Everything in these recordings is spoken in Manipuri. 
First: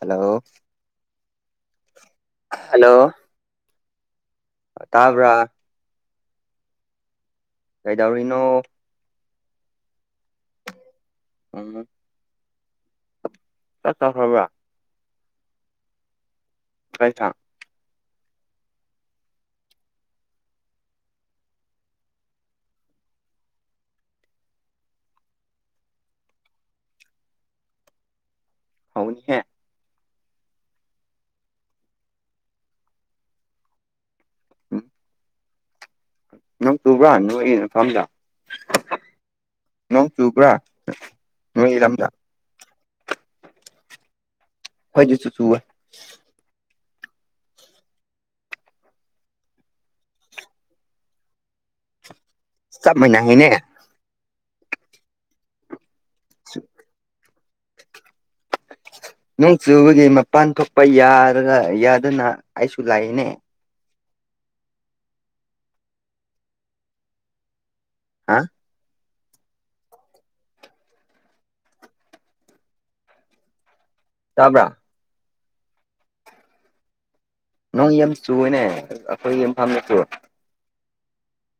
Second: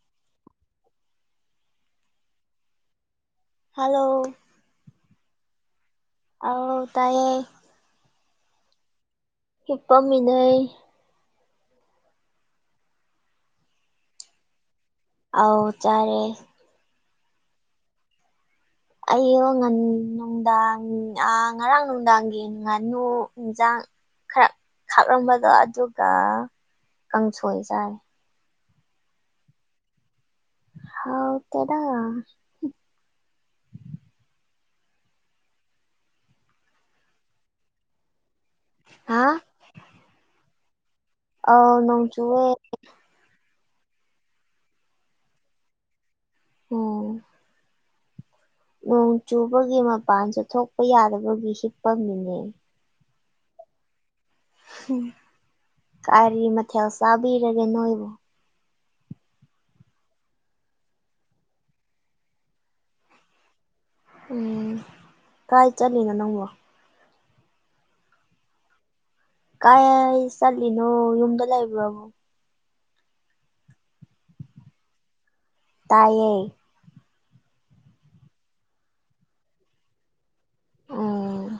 ꯍꯂꯣ ꯍꯜꯂꯣ ꯍꯜꯂꯣ ꯇꯥꯕ꯭ꯔꯥ꯫ ꯑꯥꯎ ꯇꯥꯏꯌꯦ꯫ ꯀꯩꯗꯧꯔꯤꯅꯣ꯫ ꯍꯤꯞꯄꯝꯃꯤꯅ ꯎꯝ ꯆꯥꯛꯆꯈꯔꯕ꯫ ꯑꯥꯎ ꯆꯔꯦ ꯇꯥꯏ ꯊꯥ ꯑꯌꯣ ꯉ ꯅꯨꯡꯗꯥꯡ ꯉꯔꯥꯡ ꯅꯨꯡꯗꯥꯡꯒꯤ ꯉꯥꯅꯨ ꯍꯤꯡꯖꯥꯡ ꯈꯔ ꯈꯥꯛꯂꯝꯂꯒ ꯑꯗꯨꯒ ꯀꯥꯡꯁꯣꯏ ꯆꯥꯏ꯫ ꯍꯥꯎꯒꯅꯤ ꯍꯦ ꯍꯥꯎ ꯇꯦꯗꯥ꯫ ꯅꯪ ꯇꯨꯕ꯭ꯔꯥ ꯅꯣꯏꯒꯤ ꯃꯐꯝꯗ ꯍꯥ꯫ ꯅꯣꯡ ꯆꯨꯕ꯭ꯔꯥ ꯑ ꯅꯣꯏꯒꯤ ꯅꯣꯡ ꯂꯝꯗ ꯆꯦ [unintelligible] ꯑꯣ ꯅꯣꯡ ꯆꯨꯕꯒꯤ ꯃꯄꯥꯟ ꯆꯠꯊꯣꯛꯄ ꯌꯥꯗꯕꯒꯤ ꯍꯤꯞꯄ ꯃꯤꯅꯦ ꯫ [unintelligible] ꯎ ꯀꯔꯤ ꯃꯊꯦꯜ ꯆꯥꯕꯤꯔꯒꯦ ꯅꯣꯏꯕꯨ ꯅꯣꯡ ꯆꯨꯕꯒꯤ ꯃꯄꯥꯟ ꯊꯣꯛꯄ ꯌꯥꯗꯅ ꯌꯥꯗꯅ ꯑꯩꯁꯨ ꯂꯥꯛꯏꯅꯦ ꯎꯝ ꯀꯥꯏ ꯆꯠꯂꯤꯅꯣ ꯅꯪꯕꯣ ꯍꯥ ꯀꯥꯏ ꯆꯠꯂꯤꯅꯣ ꯌꯨꯝꯗ ꯂꯩꯕꯔꯣ ꯇꯥꯕ꯭ꯔꯥ ꯇꯥꯏꯌꯦ ꯅꯣꯡ ꯌꯥꯝ ꯆꯨꯏꯌꯦꯅꯦ ꯑꯩꯈꯣꯏꯒꯤ ꯏꯝꯐꯜꯗꯁꯨ ꯎꯝ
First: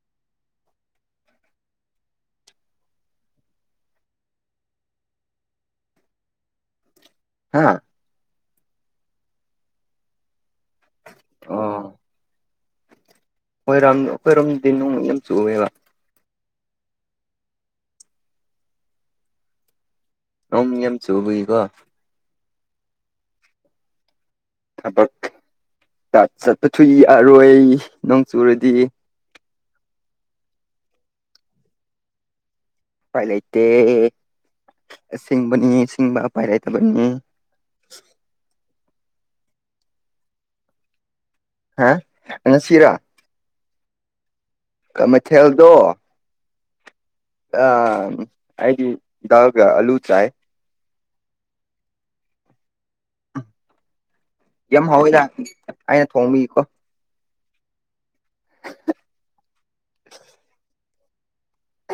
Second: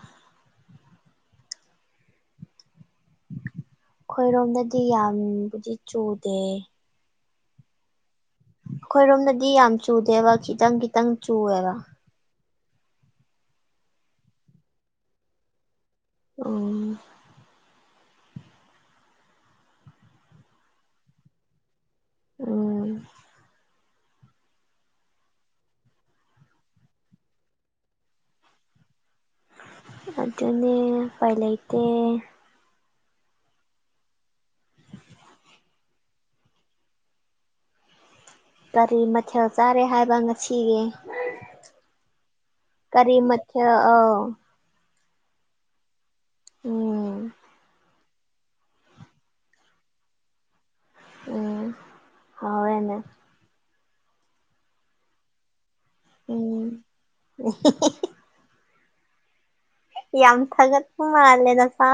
ꯑꯣꯏꯔꯣꯝꯗꯗꯤ ꯌꯥꯝꯕꯨꯗꯤ ꯆꯨꯗꯦ ꯍꯥꯥ ꯑꯩꯈꯣꯏꯔꯣꯝꯗꯗꯤ ꯌꯥꯝ ꯆꯨꯗꯦꯕ ꯈꯤꯇꯪ ꯈꯤꯇꯪ ꯆꯨꯑꯦꯕ ꯍꯣꯏꯔꯣꯝ ꯑꯩꯈꯣꯏꯔꯣꯝꯗꯗꯤ ꯅꯣꯡ ꯌꯥꯝ ꯆꯨꯏꯌꯦ ꯎꯝ ꯅꯣꯡ ꯌꯥꯝ ꯆꯨꯕꯒꯤꯀꯣ ꯎꯝ ꯊꯕꯛ ꯆꯠꯄꯁꯨ ꯌꯥꯔꯣꯏ ꯅꯣꯡ ꯆꯨꯔꯗꯤ꯫ ꯑꯗꯨꯅꯦ ꯎꯄꯥꯏ ꯂꯩꯇꯦ꯫ ꯎꯄꯥꯏ ꯂꯩꯇꯦ ꯑꯁꯤꯡꯕꯅꯤ ꯁꯤꯡꯕ ꯎꯄꯥꯏ ꯂꯩꯇꯕꯅꯤ ꯀꯔꯤ ꯃꯊꯦꯜ ꯆꯥꯔꯦ ꯍꯥꯏꯕ ꯉꯁꯤꯒꯤ꯫ ꯍꯥ ꯉꯁꯤꯔꯥ꯫ ꯀꯔꯤ ꯃꯊꯦꯜ ꯑꯎ ꯃꯩꯊꯦꯜꯗꯣ ꯎꯝ ꯑꯩꯗꯤ ꯗꯥꯒ ꯑꯂꯨ ꯆꯥꯏ꯫ ꯎꯝ ꯍꯣꯔꯦꯟ ꯌꯥꯝ ꯍꯥꯎꯏꯗ ꯎꯝ ꯌꯥꯝ ꯊꯥꯒꯠꯄ ꯃꯥꯜꯂꯦ ꯅꯁꯥ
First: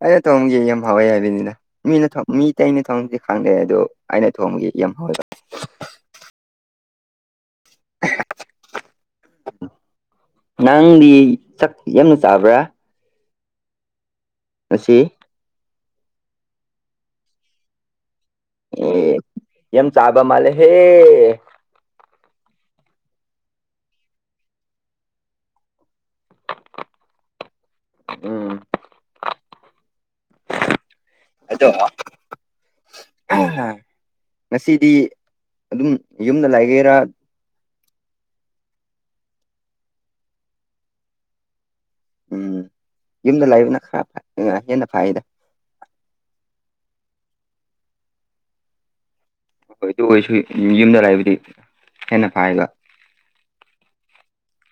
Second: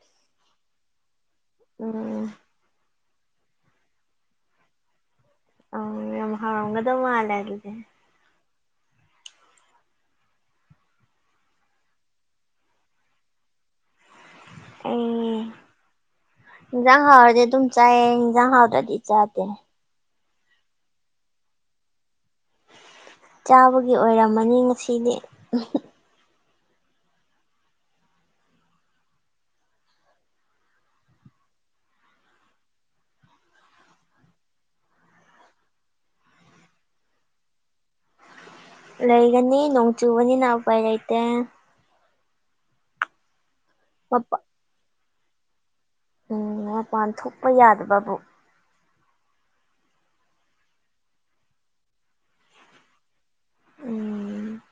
ꯑꯩꯅ ꯇꯧꯑꯝꯒꯦ ꯌꯥꯝ ꯍꯥꯎꯋꯦ ꯍꯥꯏꯕꯅꯤꯅ ꯃꯤꯅ ꯎꯝ ꯃꯤ꯫ ꯑꯇꯅ ꯊꯣꯡꯗꯤ ꯈꯪꯗꯦ ꯑꯗꯣ ꯑꯩꯅ ꯊꯣꯡꯕꯒꯤ ꯌꯥꯝ ꯍꯥꯎꯋꯦꯕ꯫ ꯑ ꯌꯝ ꯍꯥꯎꯒꯗ ꯃꯥꯜꯂꯦ ꯑꯗꯨꯗꯤ꯫ ꯅꯪꯗꯤ ꯆꯛꯇꯤ ꯌꯥꯝꯅ ꯆꯥꯕ꯭ꯔꯥ꯫ ꯑꯁꯤ ꯎꯝ ꯏꯪꯖꯥꯡ ꯍꯥꯎꯔꯗꯤ ꯑꯗꯨꯝ ꯆꯥꯏ ꯏꯪꯖꯥꯡ ꯍꯥꯎꯇꯔꯗꯤ ꯆꯗꯦ꯫ ꯌꯝ ꯆꯥꯕ ꯃꯥꯂꯦ ꯍꯦ꯫ ꯆꯥꯕꯒꯤ ꯑꯣꯏꯔꯝꯃꯅꯤ ꯉꯁꯤꯗꯤ ꯎꯝ꯫ ꯑꯗꯣ ꯉꯁꯤꯗꯤ ꯑꯗꯨꯝ ꯌꯨꯝꯗ ꯂꯥꯏꯒꯦꯔꯥ ꯂꯩꯒꯅꯤ ꯅꯣꯡ ꯆꯨꯕꯅꯤꯅ ꯎꯄꯥꯏ ꯂꯩꯇꯦ ꯎꯝ ꯌꯨꯝꯗ ꯂꯥꯏꯕꯅ ꯈꯔ ꯃꯄꯥ ꯐꯩ ꯍꯦꯟꯅ ꯐꯩꯌꯦꯗ ꯎꯝ ꯃꯄꯥꯟ ꯊꯣꯛꯄ ꯌꯥꯗꯕꯕꯨ ꯍꯣꯏ ꯑꯗꯨꯏꯁꯨ ꯌꯨꯝꯗ ꯂꯩꯕꯗꯤ ꯍꯦꯟꯅꯥ ꯐꯩꯕ꯫ ꯎꯝ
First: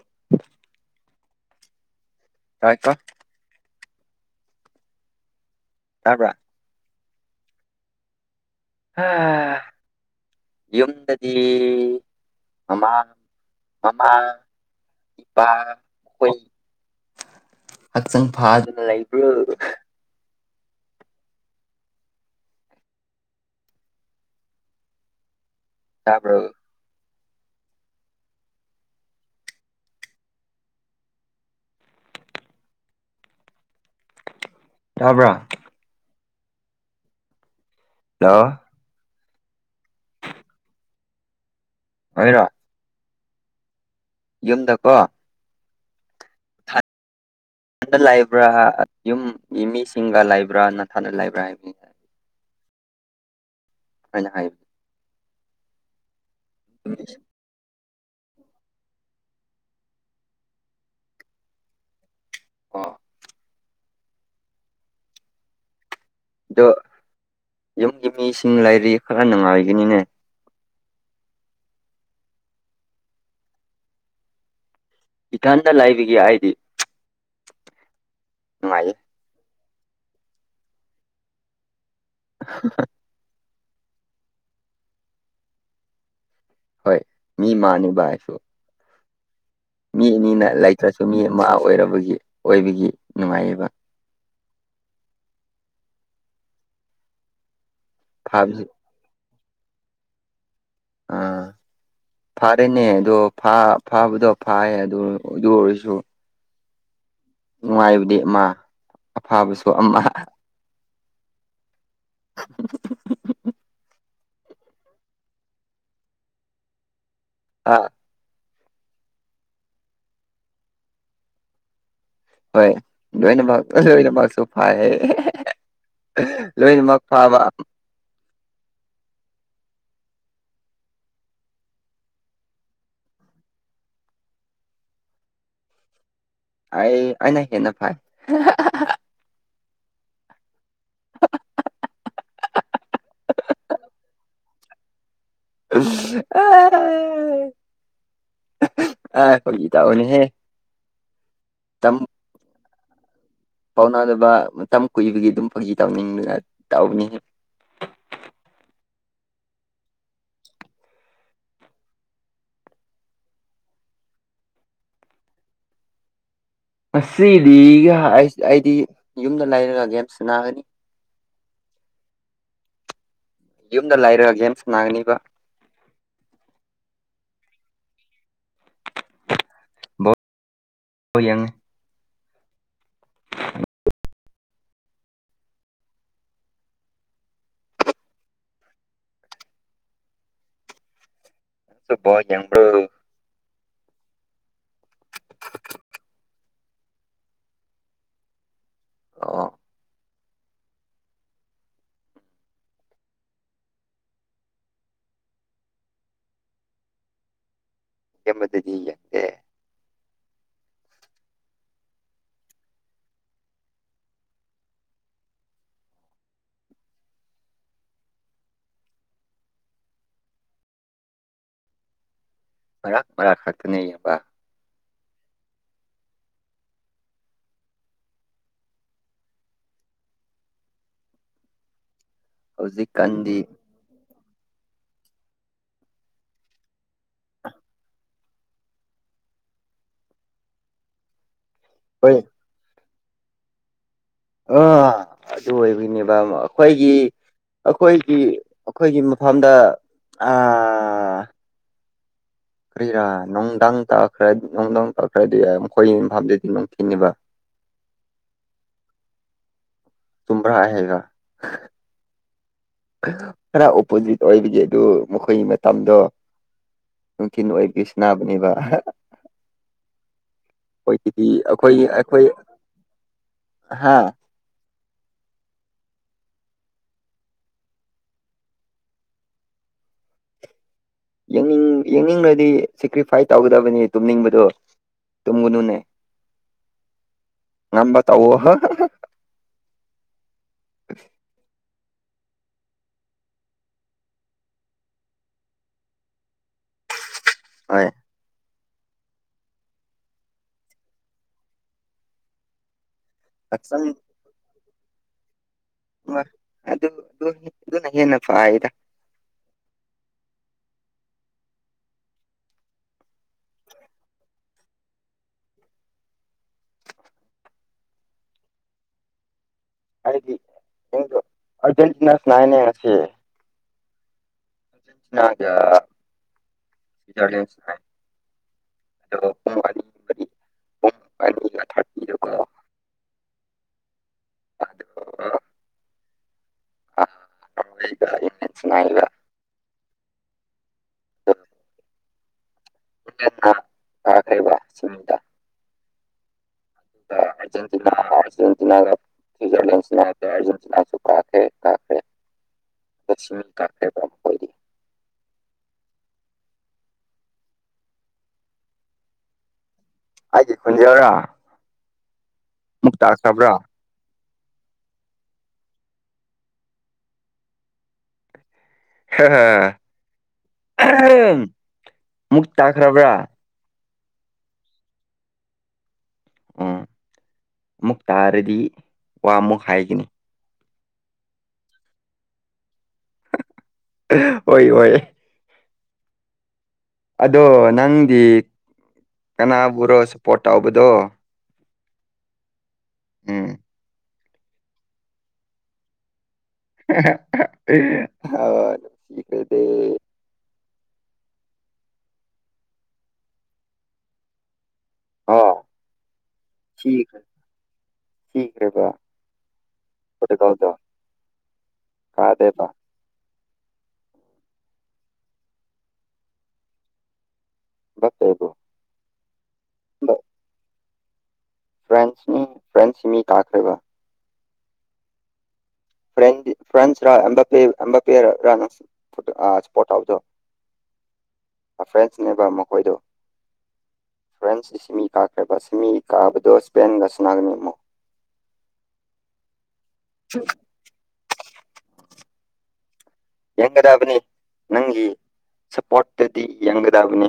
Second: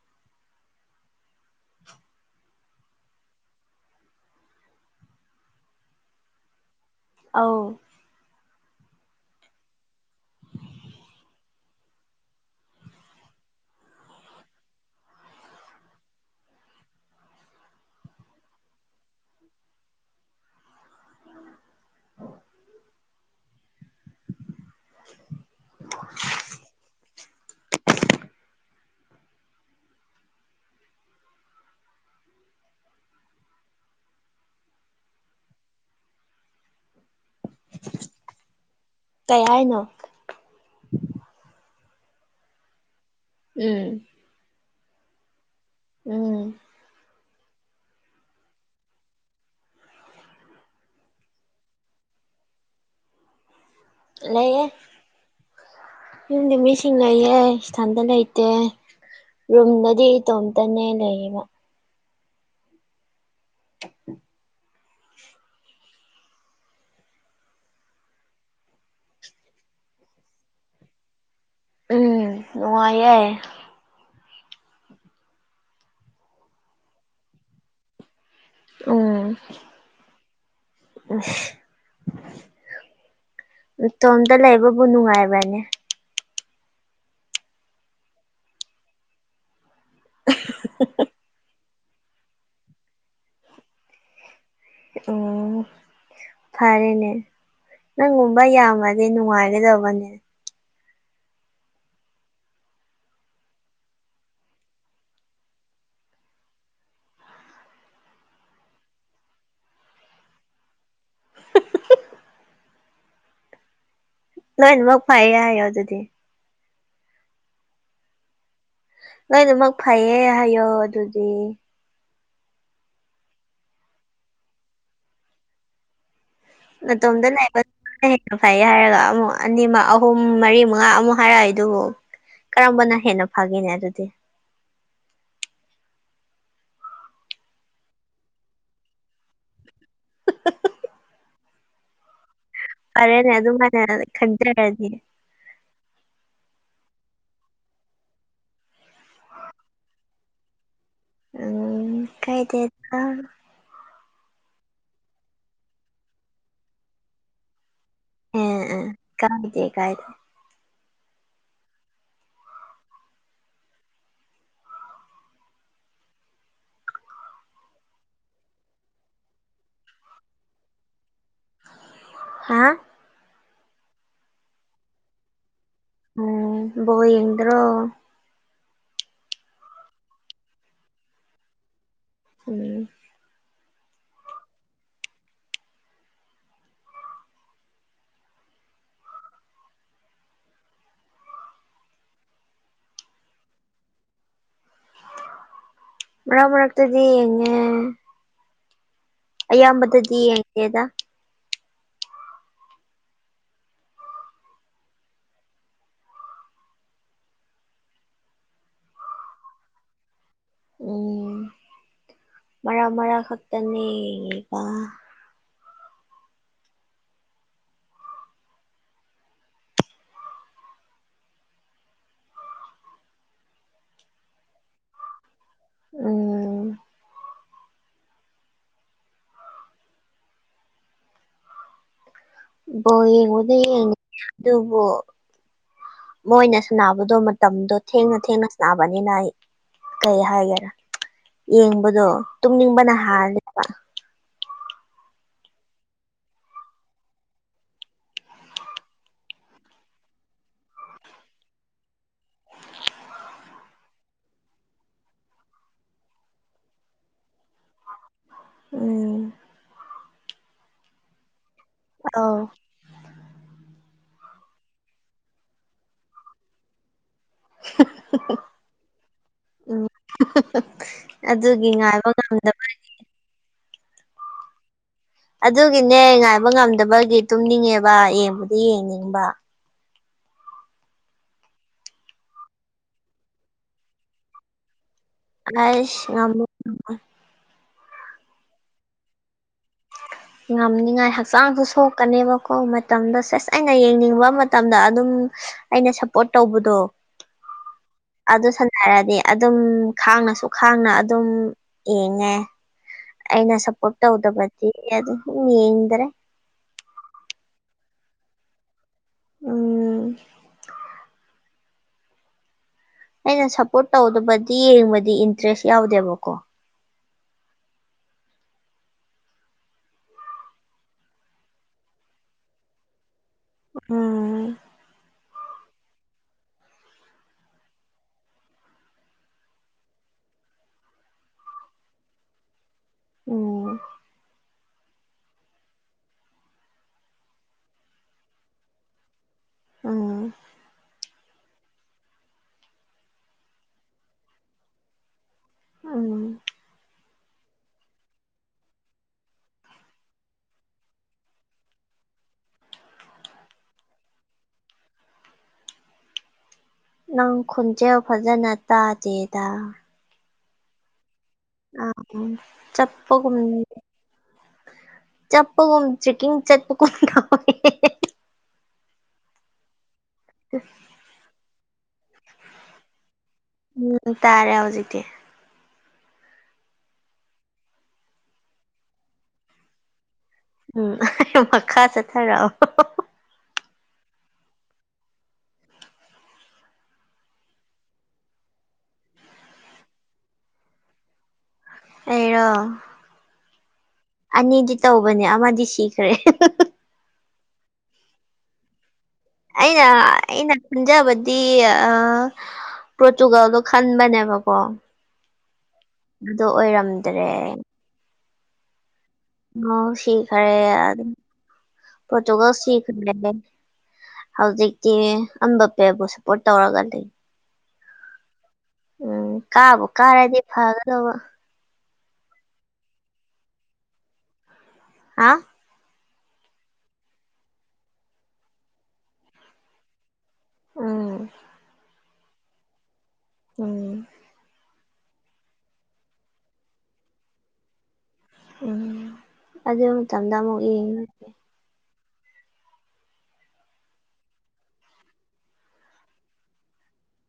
[unintelligible] [inaudible] ꯇꯥꯏ ꯇꯣ ꯇꯥꯕꯔꯥ ꯑꯥꯎ ꯑ ꯌꯨꯝꯗꯗꯤ ꯃꯃꯥ ꯃꯃꯥ꯫ ꯏꯄꯥ ꯈꯣꯏ ꯍꯛꯆꯥꯡ ꯐꯥꯗꯨꯅ ꯂꯩꯕ꯭ꯔꯣ [inaudible] ꯇꯥꯕꯔꯣ ꯌꯥꯕ꯭ꯔꯥ ꯂꯣ ꯀꯩ ꯍꯥꯏꯅꯣ꯫ [unintelligible] ꯎꯝ꯫ ꯌꯨꯝꯗꯀꯣ꯫ ꯎꯝ ꯅꯊꯟꯗ ꯂꯥꯛꯏꯕ꯭ꯔꯥ ꯌꯨꯝꯒꯤ ꯃꯤꯁꯤꯡꯒ ꯂꯩꯕ꯭ꯔꯥꯅꯊꯥꯟꯗ ꯂꯩꯕ꯭ꯔꯥ ꯍꯥꯏꯕꯅꯤ꯫ ꯑꯩꯅ ꯍꯥꯏꯕ ꯂꯩꯌꯦ ꯌꯨꯝꯗꯤ ꯃꯤꯁꯤꯡ ꯂꯩꯌꯦ꯫ ꯏꯊꯟꯇ ꯂꯩꯇꯦ ꯔꯨꯝꯗꯗꯤ ꯏꯇꯣꯝꯇꯅꯦ ꯂꯩꯌꯦꯕ ꯑꯣ [inaudible] ꯑꯗꯣ ꯌꯨꯝꯒꯤ ꯃꯤꯁꯤꯡ ꯂꯩꯥꯔꯤ ꯈꯔ ꯅꯨꯡꯉꯥꯏꯒꯅꯤꯅꯦ꯫ ꯎꯝ ꯅꯨꯡꯉꯥꯏꯌꯦ ꯏꯊꯟꯗ ꯂꯩꯕꯒꯤ ꯑꯥꯏꯗꯤ꯫ ꯅꯨꯡꯉꯥꯏꯌꯦ ꯎꯝ [unintelligible] ꯇꯣꯝꯇ ꯂꯩꯕꯕꯨ ꯅꯨꯡꯉꯥꯏꯕꯅꯦ ꯍꯣꯏ ꯃꯤ ꯃꯥꯅꯦꯕ ꯍꯥꯏꯁꯨ ꯃꯤ ꯑꯅꯤꯅ ꯂꯩꯇ꯭ꯔꯁꯨ ꯃꯤ ꯑꯃ ꯑꯣꯏꯔꯕꯒꯤ ꯑꯣꯏꯕꯒꯤ ꯅꯨꯡꯉꯥꯏꯌꯦꯕ꯫ ꯎꯝ ꯐꯔꯦꯅꯦ ꯅꯪ ꯒꯨꯕ ꯐꯥꯕꯁꯤ ꯌꯥꯝꯃꯗꯤ ꯅꯨꯡꯉꯥꯏꯒꯗꯕꯅꯦ꯫ ꯑꯥ꯫ ꯐꯥꯔꯦꯅꯦ ꯑꯗꯣ ꯐꯥꯕꯗꯣ ꯐꯌꯦ ꯑꯗꯨ ꯑꯗꯨ ꯑꯣꯏꯔꯁꯨ ꯅꯨꯡꯉꯥꯏꯕꯗꯤ ꯑꯃ ꯑꯐꯕꯁꯨ ꯑꯃ [inaudible] ꯂꯣꯏꯅꯕꯛ ꯐꯩꯌꯦ ꯌꯥꯏꯌꯦ ꯑꯗꯨꯗꯤ ꯑꯥ ꯂꯣꯏꯅꯃꯛ ꯐꯩꯌꯦ ꯍꯥꯏꯌꯣ ꯑꯗꯨꯗꯤ ꯍꯣꯏ ꯂꯣꯏꯅꯃꯛ ꯂꯣꯏꯅꯃꯛꯁꯨ ꯐꯥꯏ ꯂꯣꯏꯅꯃꯛ ꯐꯥꯕ ꯅꯥꯇꯣꯝꯇꯅꯦꯕꯥ ꯃꯥ ꯍꯦꯟꯅ ꯐꯩ ꯍꯥꯏꯔꯒ ꯑꯃꯨꯛ ꯑꯅꯤ ꯑꯍꯨꯝ ꯃꯔꯤ ꯃꯉꯥ ꯑꯃꯨꯛ ꯍꯥꯏꯔꯛꯑꯦ ꯑꯗꯨꯕꯨ ꯀꯔꯝꯕꯅ ꯍꯦꯟꯅ ꯐꯥꯒꯦꯅꯦ ꯑꯗꯨꯗꯤ ꯑꯩ ꯑꯩꯅ ꯍꯦꯟꯅꯥ ꯐꯥꯏ [inaudible] [unintelligible] ꯐꯔꯦꯅꯦ ꯑꯗꯨꯃꯥꯏꯅꯦ ꯈꯟꯖꯔꯗꯤ ꯑ ꯑ ꯍꯣꯏꯗ ꯑꯣꯅꯤꯍꯦ ꯎꯝ ꯀꯥꯏꯗꯦꯗ꯫ ꯄꯥꯎꯅꯗꯕ ꯃꯇꯝ ꯀꯨꯏꯕꯒꯤ ꯑꯗꯨꯝ ꯐꯧꯖꯤ ꯇꯧꯅꯤꯡꯗꯅ ꯇꯧꯕꯅꯤ ꯑ ꯑ ꯀꯝꯗꯦ ꯀꯥꯏꯗꯣ ꯉꯗꯤꯒ ꯑꯩꯗꯤ ꯌꯨꯝꯗ ꯂꯩꯔꯒꯒ ꯌꯥꯝ ꯁꯅꯒꯅꯤ ꯍꯥ꯫ ꯌꯨꯝꯗ ꯂꯩꯥꯏꯔꯑꯒꯦꯦꯝ ꯁꯅꯥꯥꯡꯅꯤꯕ ꯎꯝ ꯕꯣꯜ ꯌꯦꯡꯗꯔꯣ ꯕꯥꯜꯂ ꯌꯦꯡ ꯉꯦ꯫ ꯀ ꯕꯥꯜ ꯌꯦꯡꯕꯔꯣ ꯃꯔꯛ ꯃꯔꯛꯇꯗꯤ ꯌꯦꯡꯉꯦ꯫ ꯑꯣ ꯑꯌꯥꯝꯕꯗꯗꯤ ꯌꯦꯡꯗꯦꯗ꯫ ꯌꯦꯕꯗꯤ ꯌꯦꯒ ꯎꯝ ꯃꯔꯛ ꯃꯔꯛ ꯈꯛꯇꯅꯦꯗꯥ ꯃꯔꯛ ꯃꯔꯛ ꯈꯥꯛꯇꯅꯦ ꯌꯦꯡꯕ ꯎꯝ꯫ ꯕꯣꯜ ꯍꯧꯖꯤꯛꯀꯥꯟꯗꯤ ꯌꯦꯡꯕꯗꯤ ꯌꯦꯡꯉꯤ ꯑꯗꯨꯕꯨ ꯃꯣꯏꯅ ꯁꯅꯕꯗꯨ꯫ ꯑꯗꯣ ꯃꯇꯝꯗꯣ ꯊꯦꯡꯅ ꯊꯦꯡꯅ ꯁꯅꯥꯕꯅꯤꯅ ꯑꯩ ꯀꯩ ꯍꯥꯏꯒꯦꯔꯥ ꯌꯦꯡꯕꯗꯣ ꯍꯣꯏ ꯇꯨꯝꯅꯤꯡꯕꯅ ꯍꯜꯂꯦ꯫ ꯑꯥ ꯑꯗꯨ ꯑꯣꯏꯕꯅꯦꯕ ꯑꯩꯈꯣꯏꯒꯤ ꯑꯩꯈꯣꯏꯒꯤ ꯑꯩꯈꯣꯏꯒꯤ ꯃꯐꯝꯗ ꯑ ꯀꯔꯤꯔꯥ ꯅꯨꯡꯗꯥꯡ ꯇ ꯈꯔ ꯅꯨꯡꯗꯥꯡ ꯇꯥꯈ꯭ꯔꯗꯤ ꯌꯥꯏ ꯃꯈꯣꯏ ꯃꯝꯐꯝꯥꯐꯝꯗꯗꯤ ꯅꯨꯡꯊꯤꯤꯟꯅꯤꯕ ꯎꯝ꯫ ꯇꯨꯝꯕꯔꯥ ꯍꯥꯏꯔꯒꯥ ꯑꯥꯎ ꯈꯔ ꯑꯣꯄꯣꯖꯤꯠ ꯑꯣꯏꯕꯒꯤ ꯑꯗꯨ ꯃꯈꯣꯏꯒꯤ ꯃꯇꯝꯗꯣ ꯅꯨꯡꯊꯤꯟ ꯑꯣꯏꯕꯒꯤ ꯁꯅꯥꯕꯅꯦꯕ ꯎꯝ ꯑꯩꯈꯣꯏ ꯀꯤꯖꯤ ꯑꯗꯨꯒꯤ ꯑꯩꯈꯣꯏ ꯉꯥꯏꯕ ꯑꯩꯈꯣꯏ ꯉꯝꯗꯕ ꯍꯥꯥ ꯑꯗꯨꯒꯤꯅꯦ ꯉꯥꯏꯕ ꯉꯝꯗꯕꯒꯤ ꯇꯨꯝꯅꯤꯡꯉꯦꯕ ꯌꯦꯡꯕꯨꯗꯤ ꯌꯦꯡꯅꯤꯡꯕ ꯌꯦꯡꯅꯤꯡ ꯌꯦꯡꯅꯤꯡꯂꯗꯤ ꯁꯦꯀ꯭ꯔꯤꯐꯥꯏꯁ ꯇꯧꯒꯗꯕꯅꯤ ꯇꯨꯝꯅꯤꯡꯕꯗꯣ꯫ ꯇꯨꯝꯒꯅꯨꯅꯦ ꯑꯁ ꯉꯝ ꯉꯝꯕ ꯇꯧꯑꯣ꯫ ꯉꯝꯅꯤꯉꯥꯏ ꯍꯛꯆꯥꯡꯁꯨ ꯁꯣꯛꯀꯅꯤꯕꯀꯣ ꯃꯇꯝꯗ ꯁꯦꯁ ꯑꯩꯅ ꯌꯦꯡꯅꯤꯡꯕ ꯃꯇꯝꯗ ꯑꯗꯨꯝ ꯑꯩꯅ ꯁꯞꯄꯣꯔꯠ ꯇꯧꯕꯗꯣ꯫ ꯍꯣꯏ ꯑꯗꯨ ꯁꯅꯔꯗꯤ ꯑꯗꯨꯝ ꯈꯥꯡꯅꯁꯨ ꯈꯥꯡꯅ ꯑꯗꯨꯝ ꯌꯦꯡꯉꯦ꯫ ꯑꯩꯅ ꯁꯄꯣꯠ ꯍꯛꯆꯥꯡ ꯇꯧꯗꯕꯗꯤ ꯌꯦꯟꯗ꯭ꯔꯦ ꯑꯗꯨ ꯑꯗꯨ ꯑꯗꯨꯅ ꯍꯦꯅ ꯐꯗ ꯎꯝ ꯑꯩꯅ ꯁꯞꯄꯣꯔꯠ ꯇꯧꯗꯕꯗꯤ ꯌꯦꯡꯕꯗꯤ ꯏꯟꯇꯔꯦꯁ ꯌꯥꯎꯗꯦꯕꯀꯣ꯫ ꯍꯥꯏꯗꯤ ꯑꯔꯖꯦꯟꯇꯤꯤꯟ ꯁꯅꯏꯅꯦ ꯍꯥꯏꯁꯤ ꯎꯝ ꯒ ꯁꯖꯔꯂ ꯑꯣ ꯊꯥꯔꯇꯤꯔꯣ꯫ ꯑꯣ ꯑꯗꯨꯒ꯫ [inaudible] [unintelligible] ꯑ ꯈꯦꯕ ꯎꯝ ꯑꯔꯖꯦꯟꯇꯤꯅꯥ ꯑꯔꯖꯦꯟꯇꯤꯅꯥꯒ ꯁ꯭ꯋꯖꯔꯂꯦꯟꯁꯦ ꯑꯔꯖꯦꯟꯇꯤꯅꯥꯁꯨ ꯀꯥ꯭ꯔꯦ ꯀꯥꯈ꯭ꯔꯦ [unintelligible] ꯇꯥꯈꯔꯦꯕ ꯑꯈꯣꯏꯗꯤ꯫ ꯅꯪ ꯈꯨꯣꯟꯖꯦꯜ ꯐꯖꯅ ꯇꯥꯗꯦꯗ ꯍꯥꯏꯒꯤꯦ ꯈꯨꯟꯖꯦꯕ꯭ꯔꯥ ꯑ ꯆꯄꯀꯅꯤ ꯆꯠꯄꯒꯨꯝ ꯆꯦꯛꯀꯤꯡ ꯆꯠꯄꯒꯨꯝ ꯀꯄ ꯃꯨꯛ ꯇꯥꯈ꯭ꯔꯕ꯭ꯔꯥ ꯎꯝ ꯇꯥꯔꯦ ꯍꯧꯖꯤꯛꯇꯤ ꯎꯝ ꯑꯃꯨꯛ ꯇꯥꯔꯗꯤ ꯋꯥ ꯑꯃꯨꯛ ꯍꯥꯏꯒꯅꯤ ꯎꯝ ꯃꯈꯥ ꯆꯠꯊꯥꯔꯛꯑꯣ꯫ ꯍꯣꯏ ꯍꯣꯏ ꯑꯗꯣ ꯅꯪꯗꯤ ꯀꯅꯥꯕꯨꯔꯣ ꯁꯞꯄꯣꯔꯠ ꯇꯧꯕꯗꯣ ꯑꯦꯔ ꯎꯝ ꯑꯅꯤꯗꯤ ꯇꯧꯕꯅꯦ ꯑꯃꯗꯤ ꯁꯤꯈ꯭ꯔꯦ [unintelligible] ꯑꯩꯅ ꯏꯩꯅ ꯈꯟꯖꯕꯗꯤ ꯑ ꯄꯣꯔꯇꯨꯒꯥꯜꯗꯣ ꯈꯟꯕꯅꯦꯕꯀꯣ ꯑꯣ ꯑꯗꯨ ꯁꯤꯈ꯭ꯔꯦ ꯑꯣꯏꯔꯝꯗ꯭ꯔꯦ ꯁꯤꯈ꯭ꯔꯦꯕ꯫ ꯑꯣ ꯄꯣꯔꯇꯨꯒꯜꯗꯣ ꯁꯤꯈꯔꯦ ꯄꯣꯇꯨꯒꯜ ꯀꯥꯗꯦꯕ ꯁꯤ ꯦ ꯍꯧꯖꯤꯛꯇꯤ ꯑꯝꯕ ꯄꯦꯕꯨ ꯁꯞꯄꯣꯔꯠ ꯇꯧꯔꯒ ꯂꯩ ꯑꯦꯝ ꯕꯥꯄꯦꯟꯕꯦꯕꯨ꯫ ꯎꯝ ꯀꯥꯕꯨ ꯀꯥꯔꯗꯤ ꯐꯒꯗꯧꯕ ꯐ꯭ꯔꯦꯟꯁꯅꯤ ꯐ꯭ꯔꯦꯟꯁꯁꯤ ꯃꯤ ꯇꯥꯈ꯭ꯔꯦꯕ ꯍꯥ ꯐ꯭ꯔ ꯐ꯭ꯔꯦꯟꯁ ꯔ ꯑꯦꯝ ꯕꯥ ꯑꯦꯝ ꯕꯥꯄꯦꯔꯥ ꯅꯪꯁꯨ ꯁꯨꯞꯄꯣꯔ ꯇꯧꯕꯗꯣ꯫ ꯎꯝ ꯐ꯭ꯔꯦꯟꯁꯅꯦꯕ ꯃꯈꯣꯏꯗꯣ ꯎꯝ ꯐ꯭ꯔꯦꯟꯁꯇ ꯁꯤꯃꯤ ꯀꯥꯈ꯭ꯔꯦꯕ ꯁꯤꯃꯤ ꯀꯥꯕꯗꯣ ꯁ꯭ꯄꯦꯟꯒ ꯁꯅꯥꯒꯅꯤ ꯑꯃꯨꯛ꯫ ꯎꯝ ꯑꯗꯨ ꯃꯇꯝꯗ ꯑꯃꯨꯛ ꯌꯦꯡꯉꯤ ꯌꯦꯡꯒꯗꯕꯅꯤ ꯅꯪꯒꯤ ꯁꯞꯄꯣꯔꯠꯇꯨꯗꯤ ꯌꯦꯡꯒꯗꯕꯅꯤ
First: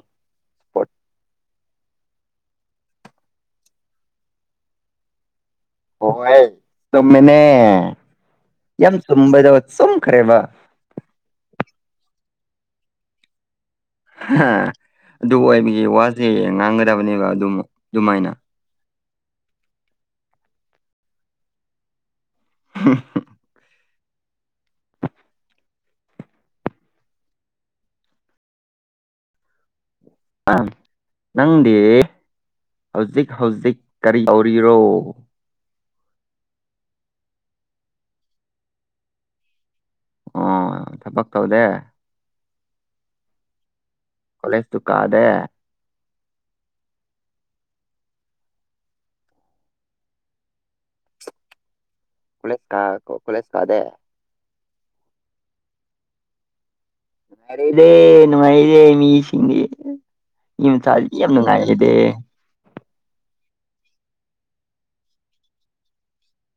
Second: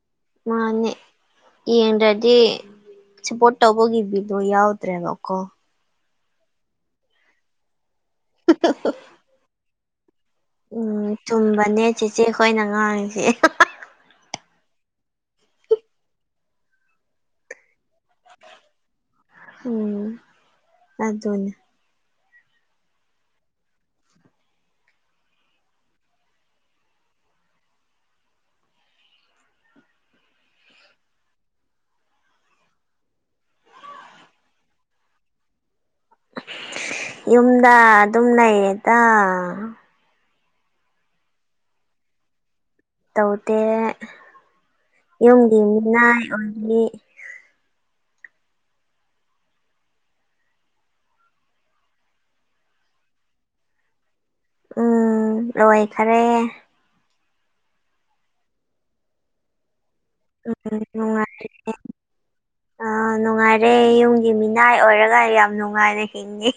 ꯃꯥꯅꯦ ꯁꯄꯣꯔꯠ ꯌꯦꯡꯗ꯭ꯔꯗꯤ ꯁꯞꯄꯣꯔꯠ ꯇꯧꯕꯒꯤ ꯕꯤꯗꯣ ꯌꯥꯎꯗ꯭ꯔꯦꯕꯀꯣ ꯍꯣ ꯍꯣꯏ ꯆꯨꯝꯃꯤꯅꯦ ꯌꯥꯝ ꯆꯨꯝꯕꯗꯣ ꯆꯨꯝꯈ꯭ꯔꯦꯕ ꯎꯝ ꯊꯨꯝꯕꯅꯦ ꯆꯤꯆꯦ ꯈꯣꯏꯅ ꯉꯥꯡꯉꯤꯁꯦ ꯍꯦ ꯍꯥ ꯍꯥ ꯍꯥ ꯑꯗꯨ ꯑꯣꯏꯕꯒꯤ ꯋꯥꯁꯦ ꯉꯥꯡꯒꯗꯕꯅꯦꯕ ꯑꯗꯨꯝ ꯑꯗꯨꯃꯥꯏꯅ ꯎꯝ ꯑꯗꯨꯅꯦ ꯍꯝ ꯅꯪꯗꯤ ꯍꯧꯖꯤꯛ ꯍꯧꯖꯤꯛ ꯀꯔꯤ ꯇꯧꯔꯤꯔꯣ ꯌꯨꯝꯗ ꯑꯗꯨꯝ ꯂꯩꯌꯦꯗ ꯑꯣ ꯊꯕꯛ ꯇꯧꯗꯦ ꯇꯧꯗꯦ ꯀꯣꯂꯦꯖꯇꯨ ꯀꯥꯗꯦ ꯌꯨꯝꯒꯤ ꯃꯤꯅꯥꯏ ꯑꯣꯏꯔꯤ ꯀꯂꯦꯁ ꯀꯥ ꯀꯂꯦꯁ ꯀꯥꯗꯦ ꯎꯝ ꯂꯑꯣꯏꯈꯔꯦ ꯅꯨꯡꯉꯥꯏꯔꯗꯦ ꯅꯨꯡꯉꯥꯏꯗꯦ ꯃꯤꯁꯤꯡꯦ ꯌ ꯆꯥ ꯅꯨꯡꯉꯥꯏ ꯌꯥꯝ ꯅꯨꯡꯉꯥꯏꯔꯗꯦ ꯑ ꯅꯨꯡꯉꯥꯏꯔꯦ ꯌꯨꯝꯒꯤ ꯃꯤꯅꯥꯏ ꯑꯣꯏꯔꯒ ꯌꯥꯝ ꯅꯨꯡꯉꯥꯏꯅ ꯍꯤꯡꯉ